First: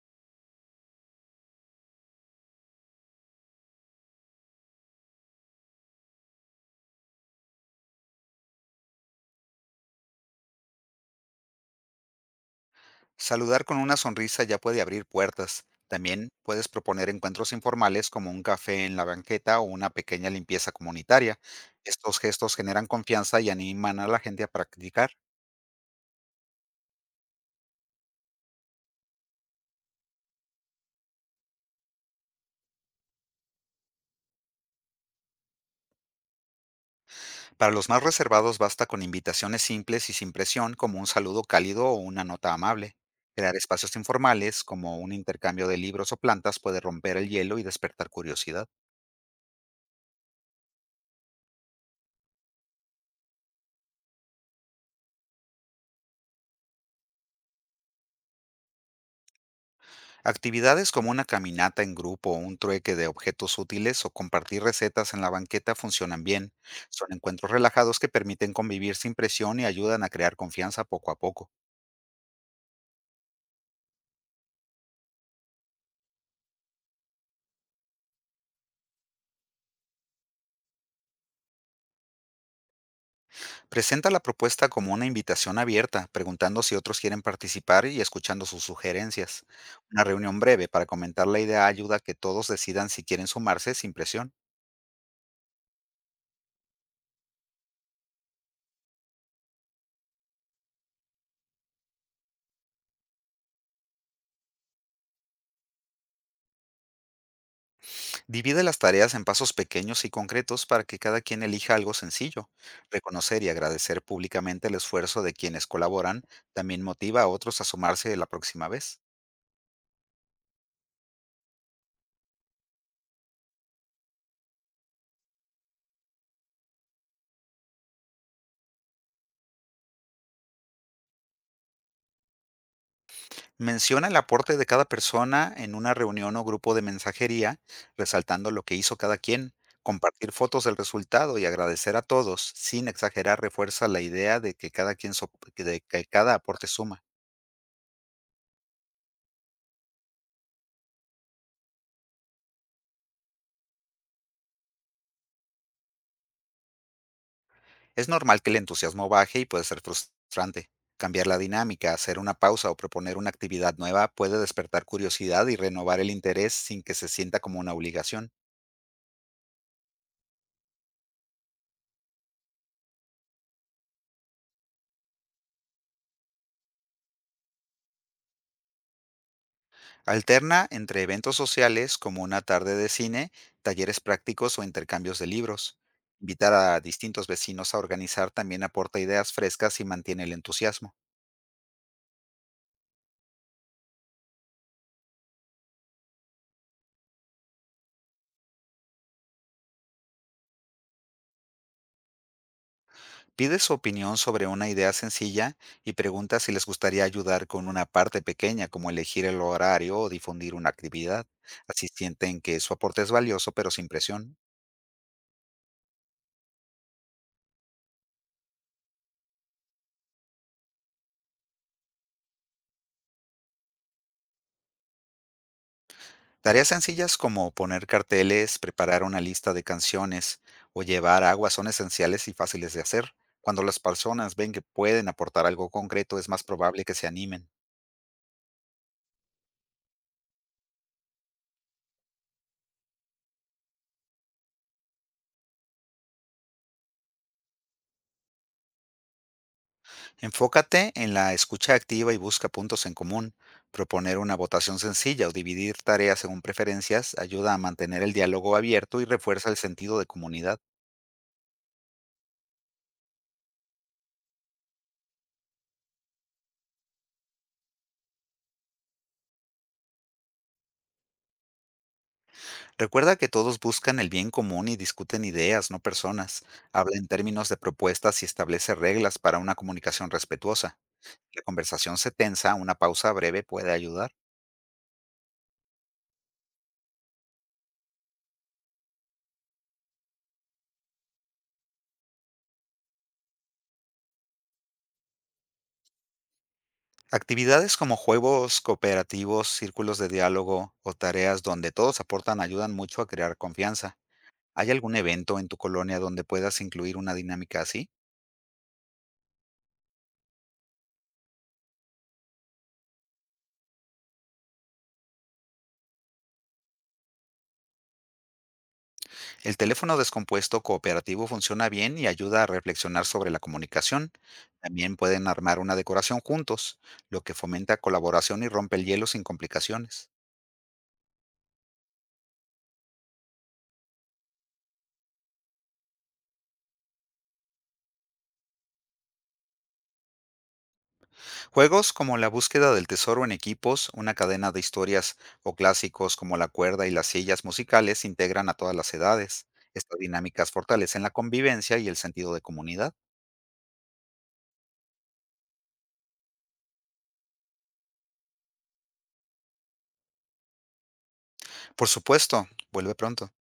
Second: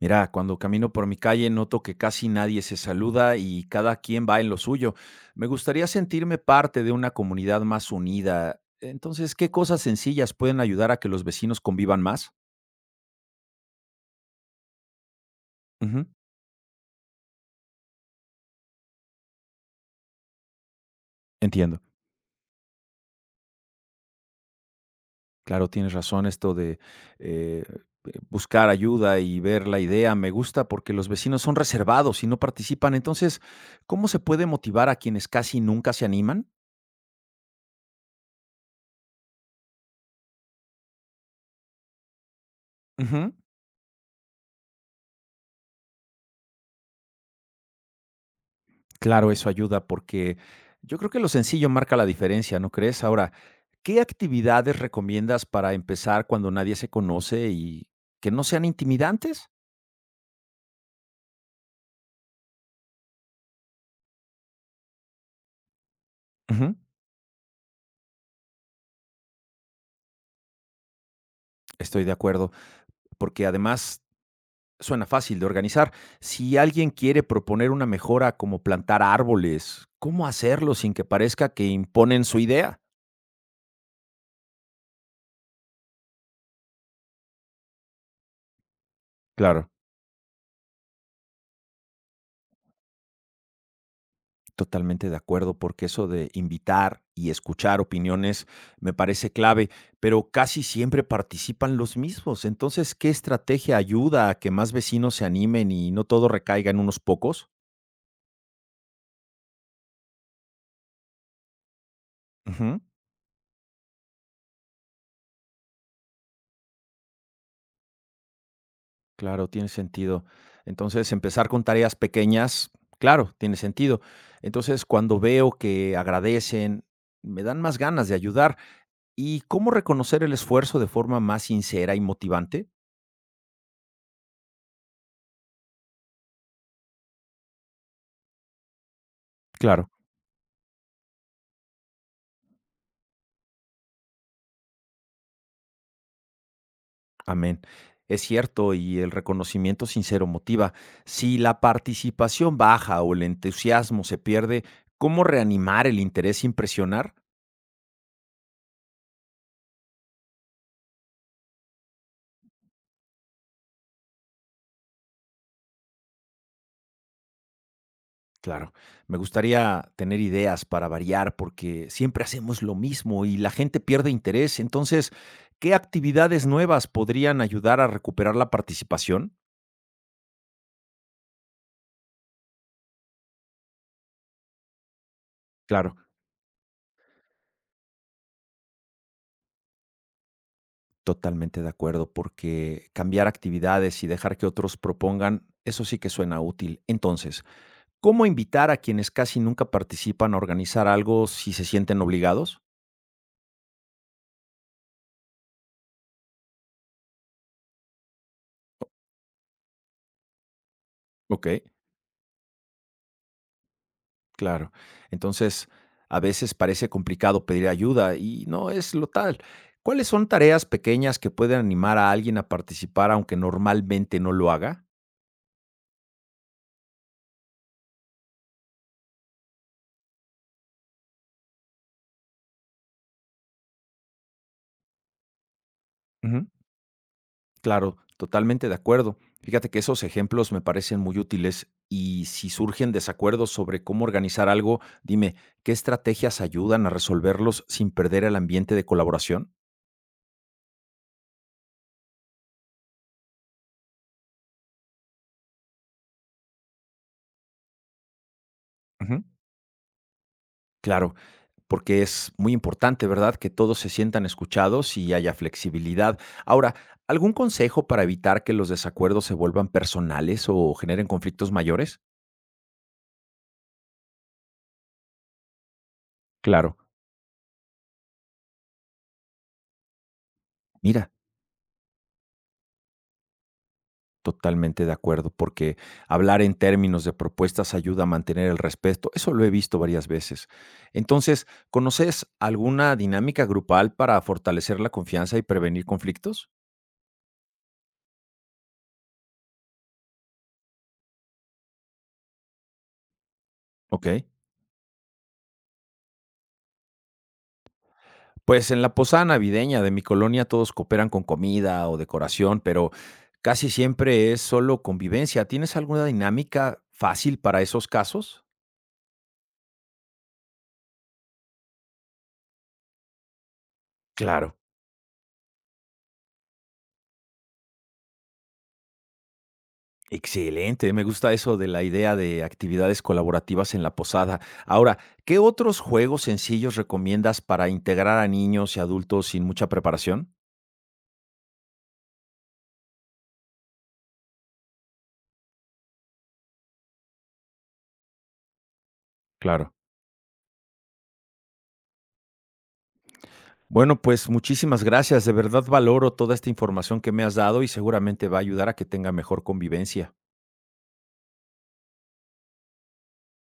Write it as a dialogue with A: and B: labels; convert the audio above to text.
A: Mira, cuando camino por mi calle noto que casi nadie se saluda y cada quien va en lo suyo. Me gustaría sentirme parte de una comunidad más unida. Entonces, ¿qué cosas sencillas pueden ayudar a que los vecinos convivan más?
B: Saludar con una sonrisa ya puede abrir puertas.
A: Ujú,
B: También puedes proponer encuentros informales como un café en la banqueta o una pequeña limpieza comunitaria.
A: entiendo.
B: Estos gestos generan confianza y animan a la gente a practicar.
A: Claro, tienes razón esto de eh, buscar ayuda y ver la idea. Me gusta porque los vecinos son reservados y no participan. Entonces, ¿cómo se puede motivar a quienes casi nunca se animan?
B: Para los más reservados basta con invitaciones simples y sin presión como un saludo cálido o una nota amable.
A: Ujú.
B: Crear espacios informales como un intercambio de libros o plantas puede romper el hielo y despertar curiosidad.
A: Claro, eso ayuda porque yo creo que lo sencillo marca la diferencia, ¿no crees? Ahora, ¿qué actividades recomiendas para empezar cuando nadie se conoce y que no sean intimidantes?
B: Actividades como una caminata en grupo, un trueque de objetos útiles o compartir recetas en la banqueta funcionan bien.
A: Ujú,
B: Son encuentros relajados que permiten convivir sin presión y ayudan a crear confianza poco a poco.
A: estoy de acuerdo, porque además suena fácil de organizar. Si alguien quiere proponer una mejora como plantar árboles, ¿cómo hacerlo sin que parezca que imponen su idea?
B: Presenta la propuesta como una invitación abierta, preguntando si otros quieren participar y escuchando sus sugerencias.
A: Claro.
B: Una reunión breve para comentar la idea ayuda a que todos decidan si quieren sumarse sin presión.
A: Totalmente de acuerdo, porque eso de invitar y escuchar opiniones me parece clave, pero casi siempre participan los mismos. Entonces, ¿qué estrategia ayuda a que más vecinos se animen y no todo recaiga en unos pocos?
B: Divide las tareas en pasos pequeños y concretos para que cada quien elija algo sencillo.
A: Ujú,
B: Reconocer y agradecer públicamente el esfuerzo de quienes colaboran también motiva a otros a sumarse la próxima vez.
A: claro, tiene sentido. Entonces, empezar con tareas pequeñas, claro, tiene sentido. Entonces, cuando veo que agradecen, me dan más ganas de ayudar. ¿Y cómo reconocer el esfuerzo de forma más sincera y motivante?
B: Menciona el aporte de cada persona en una reunión o grupo de mensajería, resaltando lo que hizo cada quien.
A: Claro.
B: Compartir fotos del resultado y agradecer a todos, sin exagerar, refuerza la idea de que de que cada aporte suma.
A: Amén. Es cierto, y el reconocimiento sincero motiva. Si la participación baja o el entusiasmo se pierde, ¿cómo reanimar el interés sin presionar?
B: Es normal que el entusiasmo baje y puede ser frustrante. Cambiar la dinámica, hacer una pausa o proponer una actividad nueva puede despertar curiosidad y renovar el interés sin que se sienta como una obligación.
A: Claro, me gustaría tener ideas para variar porque siempre hacemos lo mismo y la gente pierde interés. Entonces, ¿qué actividades nuevas podrían ayudar a recuperar la participación?
B: Alterna entre eventos sociales como una tarde de cine, talleres prácticos o intercambios de libros.
A: Claro,
B: Invitar a distintos vecinos a organizar también aporta ideas frescas y mantiene el entusiasmo.
A: totalmente de acuerdo, porque cambiar actividades y dejar que otros propongan, eso sí que suena útil. Entonces, ¿cómo invitar a quienes casi nunca participan a organizar algo si se sienten obligados?
B: Pide su opinión sobre una idea sencilla y pregunta si les gustaría ayudar con una parte pequeña, como elegir el horario o difundir una actividad.
A: Okey,
B: Así sienten que su aporte es valioso, pero sin presión.
A: claro. Entonces, a veces parece complicado pedir ayuda y no es lo tal. ¿Cuáles son tareas pequeñas que pueden animar a alguien a participar aunque normalmente no lo haga?
B: Tareas sencillas como poner carteles, preparar una lista de canciones o llevar agua son esenciales y fáciles de hacer. Cuando las personas ven que pueden aportar algo concreto, es más
A: Ujú.
B: probable que se animen.
A: Claro, totalmente de acuerdo. Fíjate que esos ejemplos me parecen muy útiles y si surgen desacuerdos sobre cómo organizar algo, dime, ¿qué estrategias ayudan a resolverlos sin perder el ambiente de colaboración?
B: Enfócate en la escucha activa y busca puntos en común. Proponer una votación sencilla o dividir tareas según preferencias ayuda a mantener el diálogo abierto y
A: Ujú.
B: refuerza el sentido de comunidad.
A: Claro, porque es muy importante, ¿verdad? Que todos se sientan escuchados y haya flexibilidad. Ahora, ¿algún consejo para evitar que los desacuerdos se vuelvan personales o generen conflictos mayores?
B: Recuerda que todos buscan el bien común y discuten ideas, no personas.
A: Claro,
B: Habla en términos de propuestas y establece reglas para una comunicación respetuosa.
A: mira,
B: La conversación se tensa, una pausa breve puede ayudar.
A: totalmente de acuerdo, porque hablar en términos de propuestas ayuda a mantener el respeto. Eso lo he visto varias veces. Entonces, ¿conoces alguna dinámica grupal para fortalecer la confianza y prevenir conflictos?
B: Actividades como juegos cooperativos, círculos de diálogo o tareas donde todos aportan ayudan mucho a crear confianza.
A: Ok.
B: ¿Hay algún evento en tu colonia donde puedas incluir una dinámica así?
A: Pues en la posada navideña de mi colonia todos cooperan con comida o decoración, pero casi siempre es solo convivencia. ¿Tienes alguna dinámica fácil para esos casos?
B: El teléfono descompuesto cooperativo funciona bien y ayuda a reflexionar sobre la comunicación.
A: Claro.
B: También pueden armar una decoración juntos, lo que fomenta colaboración y rompe el hielo sin complicaciones.
A: Excelente, me gusta eso de la idea de actividades colaborativas en la posada. Ahora, ¿qué otros juegos sencillos recomiendas para integrar a niños y adultos sin mucha preparación?
B: Juegos como la búsqueda del tesoro en equipos, una cadena de historias o clásicos como la cuerda y las sillas musicales integran a todas las edades.
A: Claro.
B: Estas dinámicas fortalecen la convivencia y el sentido de comunidad.
A: Bueno, pues muchísimas gracias. De verdad valoro toda esta información que me has dado y seguramente va a ayudar a que tenga mejor convivencia.
B: Por supuesto, vuelve pronto.